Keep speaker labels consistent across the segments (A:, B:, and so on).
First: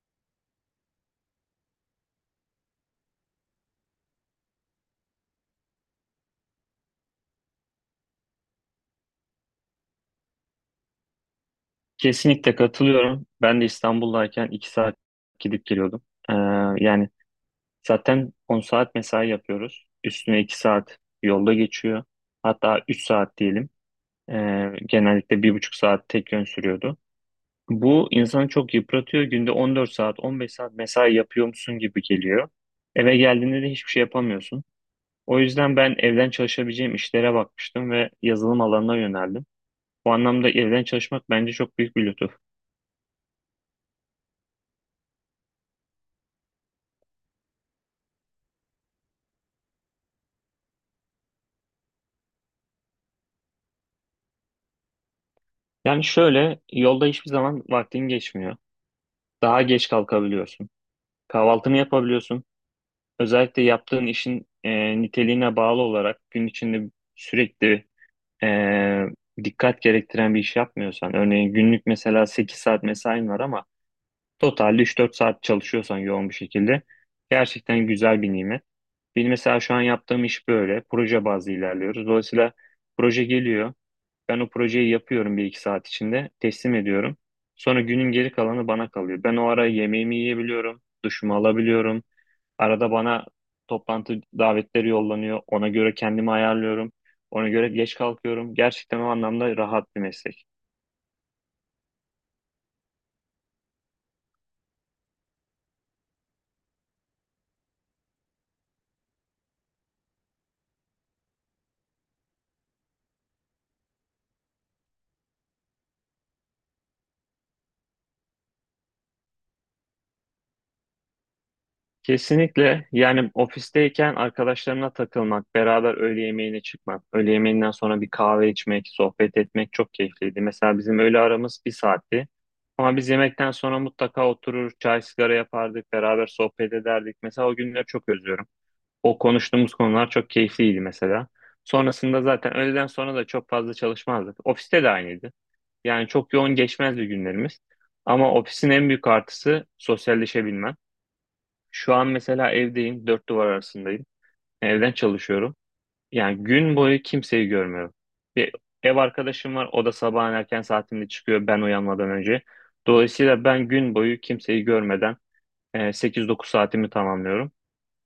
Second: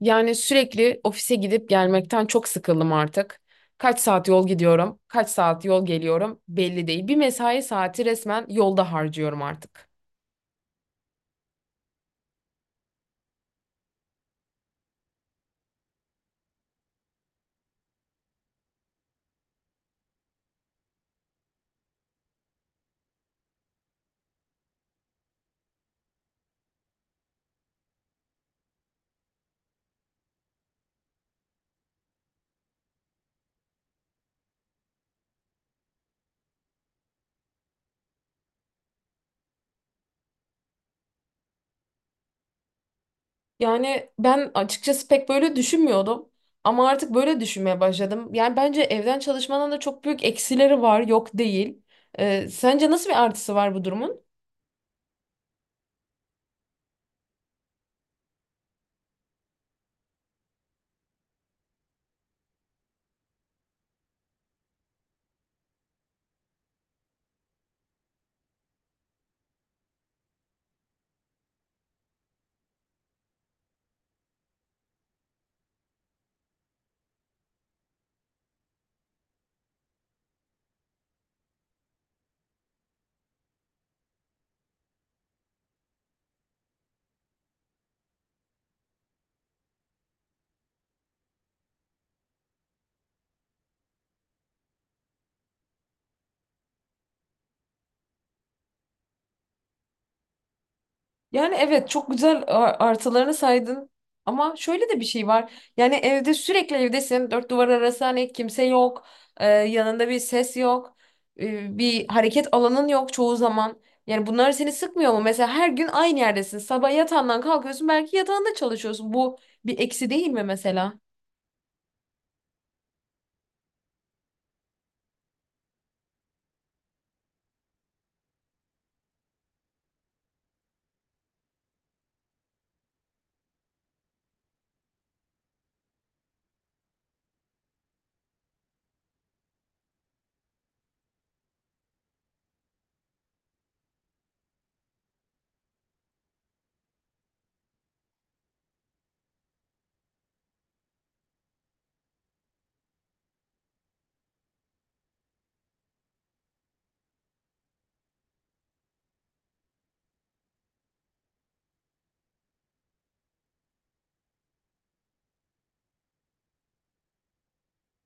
A: Yani sürekli ofise gidip gelmekten çok sıkıldım artık. Kaç saat yol gidiyorum, kaç saat yol geliyorum belli değil. Bir mesai saati resmen yolda harcıyorum artık.
B: Kesinlikle katılıyorum. Ben de İstanbul'dayken 2 saat gidip geliyordum. Ee, yani zaten 10 saat mesai yapıyoruz. Üstüne 2 saat yolda geçiyor. Hatta 3 saat diyelim. Genellikle bir buçuk saat tek yön sürüyordu. Bu insanı çok yıpratıyor. Günde 14 saat, 15 saat mesai yapıyormuşsun gibi geliyor. Eve geldiğinde de hiçbir şey yapamıyorsun. O yüzden ben evden çalışabileceğim işlere bakmıştım ve yazılım alanına yöneldim. Bu anlamda evden çalışmak bence çok büyük bir lütuf.
A: Yani ben açıkçası pek böyle düşünmüyordum ama artık böyle düşünmeye başladım. Yani bence evden çalışmanın da çok büyük eksileri var, yok değil. Sence nasıl bir artısı var bu durumun?
B: Yani şöyle yolda hiçbir zaman vaktin geçmiyor. Daha geç kalkabiliyorsun. Kahvaltını yapabiliyorsun. Özellikle yaptığın işin niteliğine bağlı olarak gün içinde sürekli e, dikkat gerektiren bir iş yapmıyorsan, örneğin günlük mesela 8 saat mesain var ama totalde üç dört saat çalışıyorsan yoğun bir şekilde gerçekten güzel bir nimet. Benim mesela şu an yaptığım iş böyle. Proje bazlı ilerliyoruz. Dolayısıyla proje geliyor. Ben o projeyi yapıyorum bir iki saat içinde, teslim ediyorum. Sonra günün geri kalanı bana kalıyor. Ben o ara yemeğimi yiyebiliyorum, duşumu alabiliyorum. Arada bana toplantı davetleri yollanıyor. Ona göre kendimi ayarlıyorum. Ona göre geç kalkıyorum. Gerçekten o anlamda rahat bir meslek.
A: Yani evet çok güzel artılarını saydın ama şöyle de bir şey var. Yani evde sürekli evdesin. Dört duvar arası hani kimse yok. Yanında bir ses yok. Bir hareket alanın yok çoğu zaman. Yani bunlar seni sıkmıyor mu? Mesela her gün aynı yerdesin. Sabah yatağından kalkıyorsun, belki yatağında çalışıyorsun. Bu bir eksi değil mi mesela?
B: Kesinlikle yani ofisteyken arkadaşlarına takılmak, beraber öğle yemeğine çıkmak, öğle yemeğinden sonra bir kahve içmek, sohbet etmek çok keyifliydi. Mesela bizim öğle aramız bir saatti. Ama biz yemekten sonra mutlaka oturur, çay sigara yapardık, beraber sohbet ederdik. Mesela o günleri çok özlüyorum. O konuştuğumuz konular çok keyifliydi mesela. Sonrasında zaten öğleden sonra da çok fazla çalışmazdık. Ofiste de aynıydı. Yani çok yoğun geçmezdi günlerimiz. Ama ofisin en büyük artısı sosyalleşebilmen. Şu an mesela evdeyim, dört duvar arasındayım. Evden çalışıyorum. Yani gün boyu kimseyi görmüyorum. Bir ev arkadaşım var, o da sabahın erken saatinde çıkıyor ben uyanmadan önce. Dolayısıyla ben gün boyu kimseyi görmeden 8-9 saatimi tamamlıyorum.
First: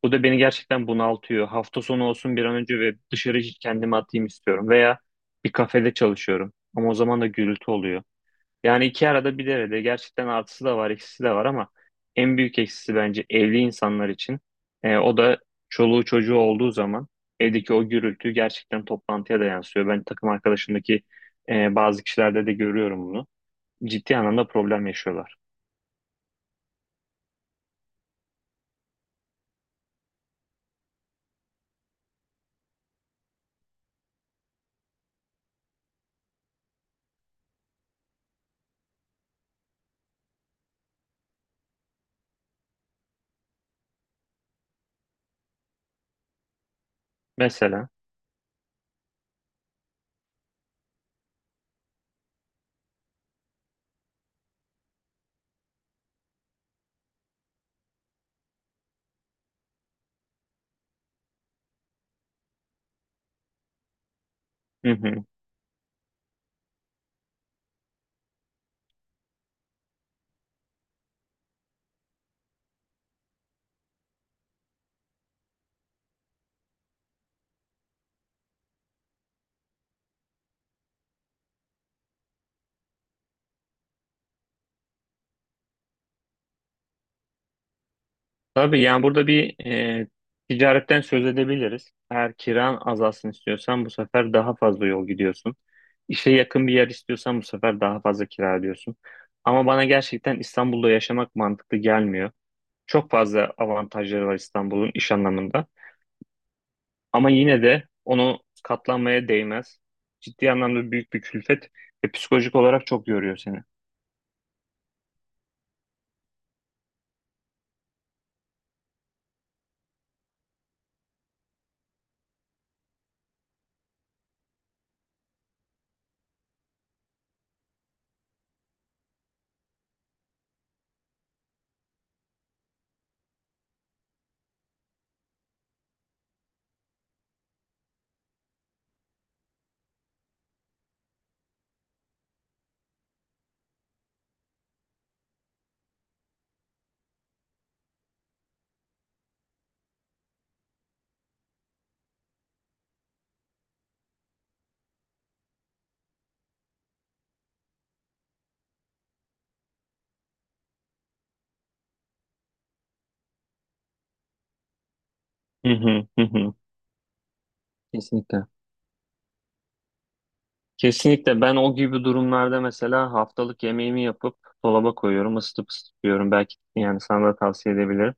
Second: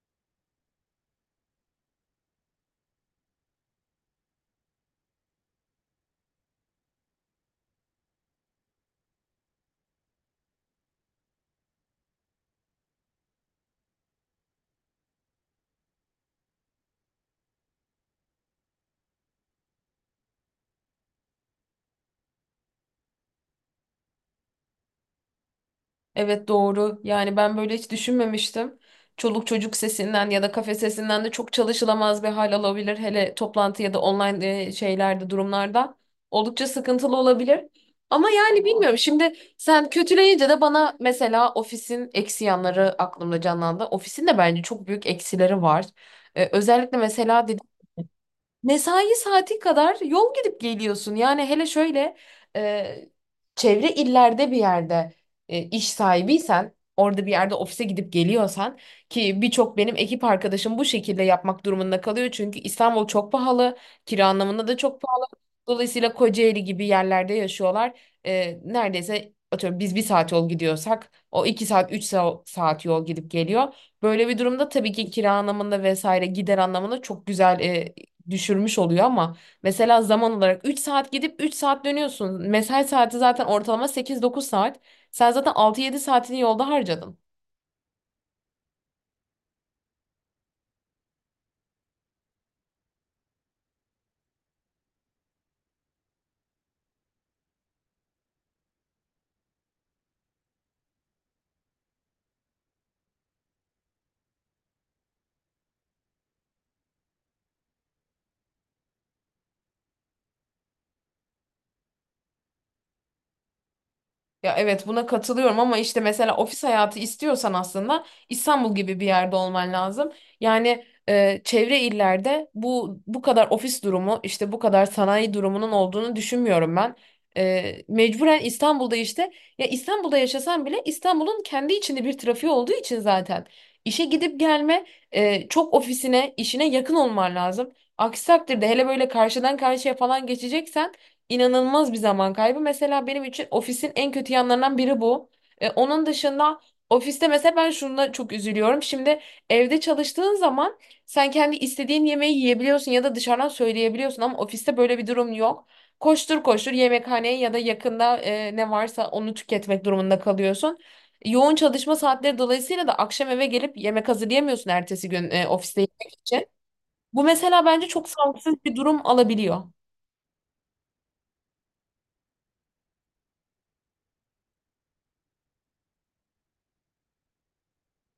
B: Bu da beni gerçekten bunaltıyor. Hafta sonu olsun bir an önce ve dışarı kendimi atayım istiyorum. Veya bir kafede çalışıyorum. Ama o zaman da gürültü oluyor. Yani iki arada bir derede gerçekten artısı da var, eksisi de var ama en büyük eksisi bence evli insanlar için. O da çoluğu çocuğu olduğu zaman evdeki o gürültü gerçekten toplantıya da yansıyor. Ben takım arkadaşımdaki bazı kişilerde de görüyorum bunu. Ciddi anlamda problem yaşıyorlar.
A: Evet, doğru. Yani ben böyle hiç düşünmemiştim. Çoluk çocuk sesinden ya da kafe sesinden de çok çalışılamaz bir hal alabilir. Hele toplantı ya da online şeylerde, durumlarda. Oldukça sıkıntılı olabilir. Ama yani bilmiyorum. Şimdi sen kötüleyince de bana mesela ofisin eksi yanları aklımda canlandı. Ofisin de bence çok büyük eksileri var. Özellikle mesela
B: Mesela.
A: mesai saati kadar yol gidip geliyorsun. Yani hele şöyle e, çevre illerde bir yerde iş sahibiysen, orada bir yerde ofise gidip geliyorsan, ki birçok benim ekip arkadaşım bu şekilde yapmak durumunda kalıyor. Çünkü İstanbul çok pahalı, kira anlamında da
B: Hı
A: çok pahalı.
B: hı.
A: Dolayısıyla Kocaeli gibi yerlerde yaşıyorlar. Neredeyse atıyorum biz bir saat yol gidiyorsak o iki saat saat yol gidip geliyor. Böyle bir durumda tabii ki kira anlamında vesaire gider anlamında çok güzel düşürmüş oluyor ama mesela zaman olarak 3 saat gidip 3 saat dönüyorsun. Mesai saati zaten ortalama sekiz dokuz saat. Sen zaten altı yedi saatini yolda harcadın.
B: Tabii yani burada bir ticaretten söz edebiliriz. Eğer kiran azalsın istiyorsan bu sefer daha fazla yol gidiyorsun. İşe yakın bir yer istiyorsan bu sefer daha fazla kira ödüyorsun. Ama bana gerçekten İstanbul'da yaşamak mantıklı gelmiyor. Çok fazla avantajları var İstanbul'un iş anlamında. Ama yine de onu katlanmaya değmez. Ciddi anlamda büyük bir külfet ve psikolojik olarak çok yoruyor seni.
A: Ya evet, buna katılıyorum ama işte mesela ofis hayatı istiyorsan aslında İstanbul gibi bir yerde olman lazım. Yani çevre illerde bu kadar ofis durumu, işte bu kadar sanayi durumunun olduğunu düşünmüyorum ben. Mecburen İstanbul'da işte, ya İstanbul'da yaşasan bile İstanbul'un kendi içinde bir trafiği olduğu için zaten işe gidip gelme, çok ofisine, işine yakın olman lazım. Aksi takdirde, hele böyle karşıdan karşıya falan geçeceksen, inanılmaz bir zaman kaybı. Mesela benim için ofisin en kötü yanlarından biri bu. Onun dışında ofiste mesela ben şuna çok üzülüyorum. Şimdi evde çalıştığın zaman sen kendi istediğin yemeği yiyebiliyorsun ya da dışarıdan söyleyebiliyorsun ama ofiste böyle bir durum yok. Koştur koştur yemekhaneye ya da yakında ne varsa onu tüketmek durumunda kalıyorsun. Yoğun çalışma saatleri dolayısıyla da akşam eve gelip yemek hazırlayamıyorsun ertesi gün
B: Hı
A: ofiste
B: hı
A: yemek
B: hı
A: için.
B: hı.
A: Bu mesela bence çok
B: Kesinlikle.
A: sağlıksız bir durum alabiliyor.
B: Kesinlikle ben o gibi durumlarda mesela haftalık yemeğimi yapıp dolaba koyuyorum, ısıtıp ısıtıyorum. Belki yani sana da tavsiye edebilirim.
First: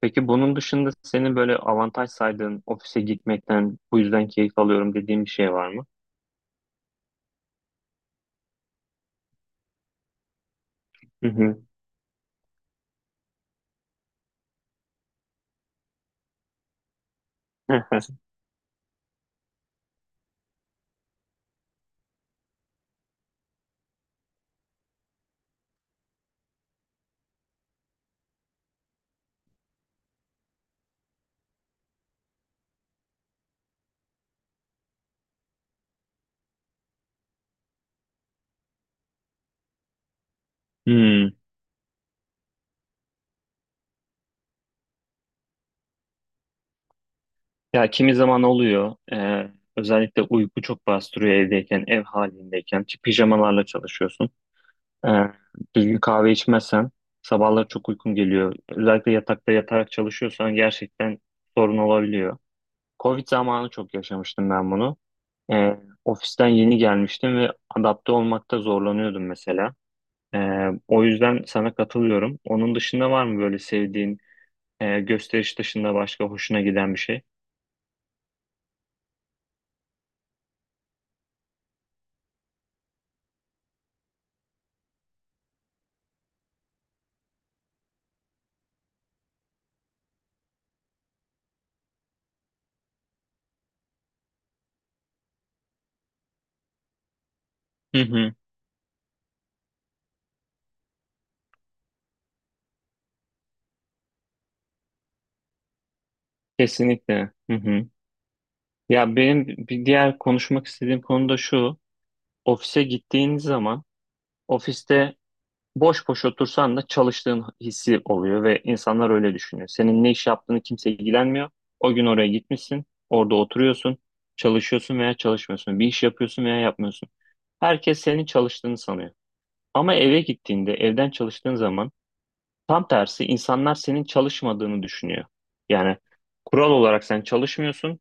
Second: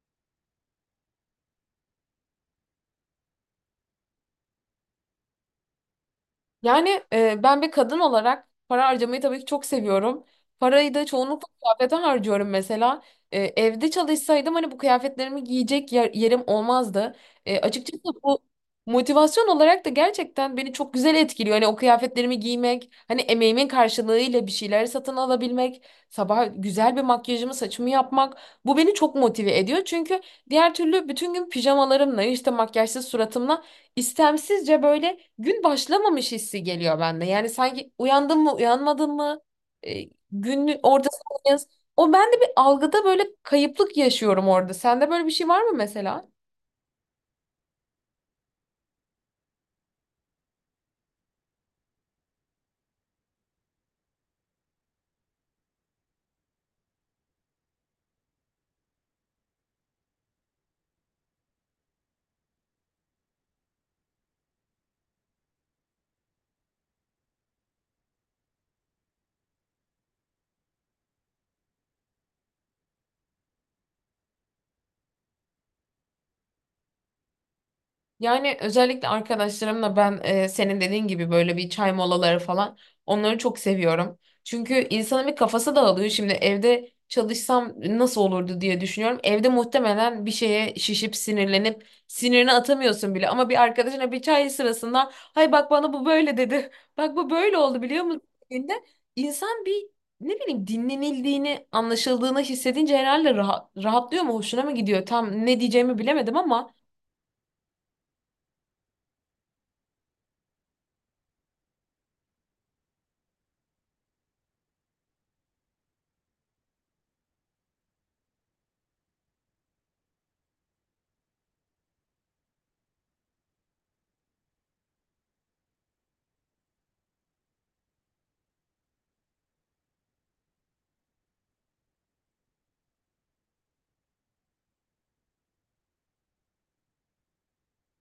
B: Peki bunun dışında senin böyle avantaj saydığın ofise gitmekten bu yüzden keyif alıyorum dediğin bir şey var mı?
A: Yani ben bir kadın olarak para harcamayı tabii ki çok seviyorum. Parayı da
B: Hı
A: çoğunlukla
B: hı.
A: kıyafete harcıyorum mesela. Evde çalışsaydım hani bu kıyafetlerimi giyecek yerim olmazdı. Açıkçası bu motivasyon olarak da gerçekten beni çok güzel etkiliyor. Hani o kıyafetlerimi giymek, hani emeğimin karşılığıyla bir şeyler satın alabilmek, sabah güzel bir makyajımı, saçımı yapmak, bu beni çok motive ediyor. Çünkü diğer türlü bütün gün pijamalarımla, işte makyajsız suratımla, istemsizce böyle gün başlamamış hissi geliyor bende. Yani sanki uyandım mı uyanmadım mı e, günün ortasında.
B: Hmm.
A: O, ben de bir algıda böyle kayıplık yaşıyorum orada. Sende böyle bir şey var mı mesela?
B: Ya kimi zaman oluyor. Özellikle uyku çok bastırıyor evdeyken, ev halindeyken. Ki pijamalarla çalışıyorsun. Ee, düzgün kahve içmezsen sabahlar çok uykun geliyor. Özellikle yatakta yatarak çalışıyorsan gerçekten sorun olabiliyor. Covid zamanı çok yaşamıştım ben bunu. Ee, ofisten yeni gelmiştim ve adapte olmakta zorlanıyordum mesela. O yüzden sana katılıyorum. Onun dışında var mı böyle sevdiğin gösteriş dışında başka hoşuna giden bir şey?
A: Yani özellikle arkadaşlarımla ben senin dediğin gibi böyle bir çay molaları falan, onları çok seviyorum. Çünkü insanın bir kafası dağılıyor. Şimdi evde çalışsam nasıl olurdu diye düşünüyorum. Evde muhtemelen bir şeye şişip sinirlenip sinirini atamıyorsun bile. Ama bir arkadaşına bir çay sırasında, "Hay bak, bana bu böyle dedi." "Bak bu böyle oldu,
B: Hı
A: biliyor musun?"
B: hı.
A: dediğinde insan bir, ne bileyim, dinlenildiğini, anlaşıldığını hissedince herhalde rahat, rahatlıyor mu, hoşuna mı gidiyor, tam ne diyeceğimi bilemedim ama.
B: Kesinlikle. Hı hı. Ya benim bir diğer konuşmak istediğim konu da şu. Ofise gittiğiniz zaman ofiste boş boş otursan da çalıştığın hissi oluyor ve insanlar öyle düşünüyor. Senin ne iş yaptığını kimse ilgilenmiyor. O gün oraya gitmişsin, orada oturuyorsun, çalışıyorsun veya çalışmıyorsun. Bir iş yapıyorsun veya yapmıyorsun. Herkes senin çalıştığını sanıyor. Ama eve gittiğinde, evden çalıştığın zaman tam tersi insanlar senin çalışmadığını düşünüyor. Yani kural olarak sen çalışmıyorsun.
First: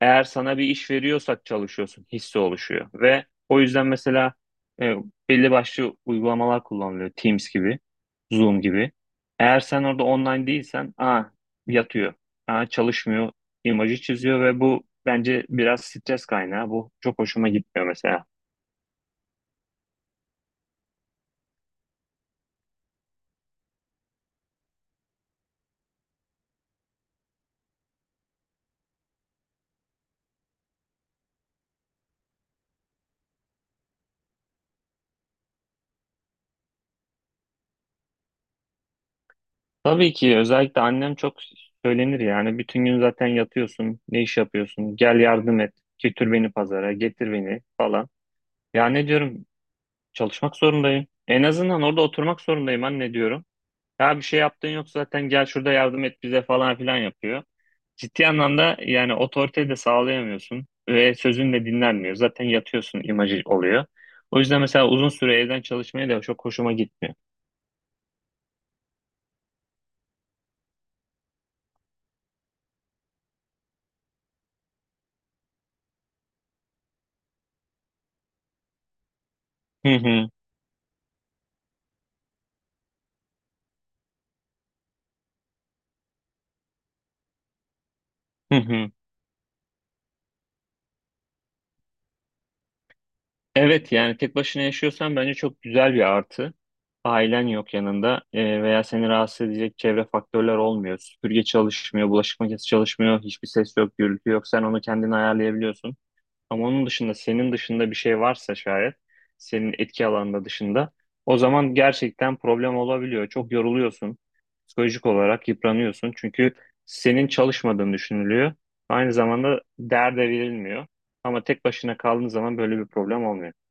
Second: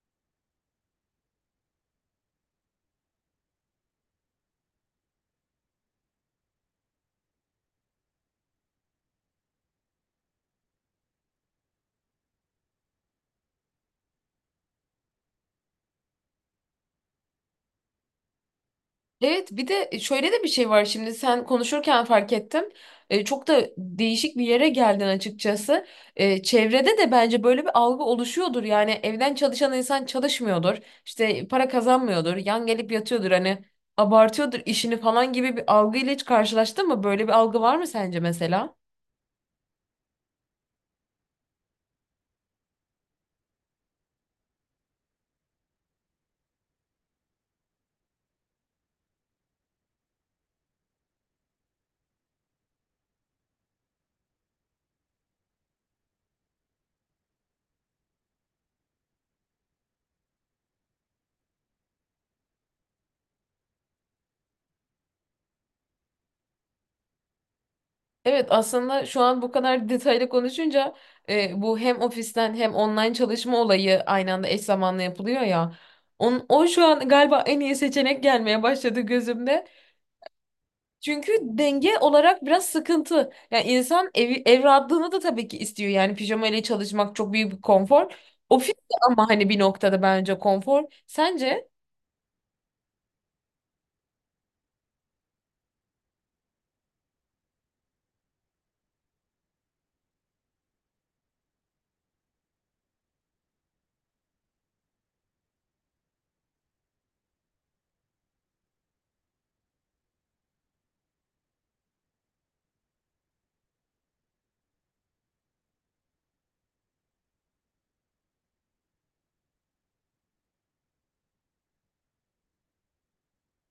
B: Eğer sana bir iş veriyorsak çalışıyorsun hissi oluşuyor. Ve o yüzden mesela e, belli başlı uygulamalar kullanılıyor. Teams gibi, Zoom gibi. Eğer sen orada online değilsen, aa yatıyor, aa çalışmıyor imajı çiziyor ve bu bence biraz stres kaynağı. Bu çok hoşuma gitmiyor mesela.
A: Evet, bir de şöyle de bir şey var, şimdi sen konuşurken fark ettim. Çok da değişik bir yere geldin açıkçası. Çevrede de bence böyle bir algı oluşuyordur. Yani evden çalışan insan çalışmıyordur. İşte para kazanmıyordur. Yan gelip yatıyordur. Hani abartıyordur işini falan gibi bir algıyla hiç karşılaştın mı? Böyle bir algı var mı sence mesela?
B: Tabii ki özellikle annem çok söylenir yani bütün gün zaten yatıyorsun ne iş yapıyorsun gel yardım et götür beni pazara getir beni falan. Ya ne diyorum çalışmak zorundayım en azından orada oturmak zorundayım anne diyorum. Ya bir şey yaptığın yok zaten gel şurada yardım et bize falan filan yapıyor. Ciddi anlamda yani otoriteyi de sağlayamıyorsun ve sözün de dinlenmiyor zaten yatıyorsun imajı oluyor. O yüzden mesela uzun süre evden çalışmaya da çok hoşuma gitmiyor.
A: Evet, aslında şu an bu kadar detaylı konuşunca bu hem ofisten hem online çalışma olayı aynı anda eş zamanlı yapılıyor ya. O şu an galiba en iyi seçenek gelmeye başladı gözümde.
B: Hı hı
A: Çünkü denge olarak biraz sıkıntı. Yani insan evi, ev rahatlığını da tabii ki istiyor. Yani pijama ile çalışmak çok büyük bir konfor.
B: hı
A: Ofis
B: hı.
A: de ama hani bir noktada bence konfor. Sence?
B: Evet yani tek başına yaşıyorsan bence çok güzel bir artı. Ailen yok yanında veya seni rahatsız edecek çevre faktörler olmuyor. Süpürge çalışmıyor, bulaşık makinesi çalışmıyor, hiçbir ses yok, gürültü yok. Sen onu kendin ayarlayabiliyorsun. Ama onun dışında senin dışında bir şey varsa şayet senin etki alanında dışında o zaman gerçekten problem olabiliyor. Çok yoruluyorsun. Psikolojik olarak yıpranıyorsun. Çünkü senin çalışmadığın düşünülüyor. Aynı zamanda derde verilmiyor. Ama tek başına kaldığın zaman böyle bir problem olmuyor.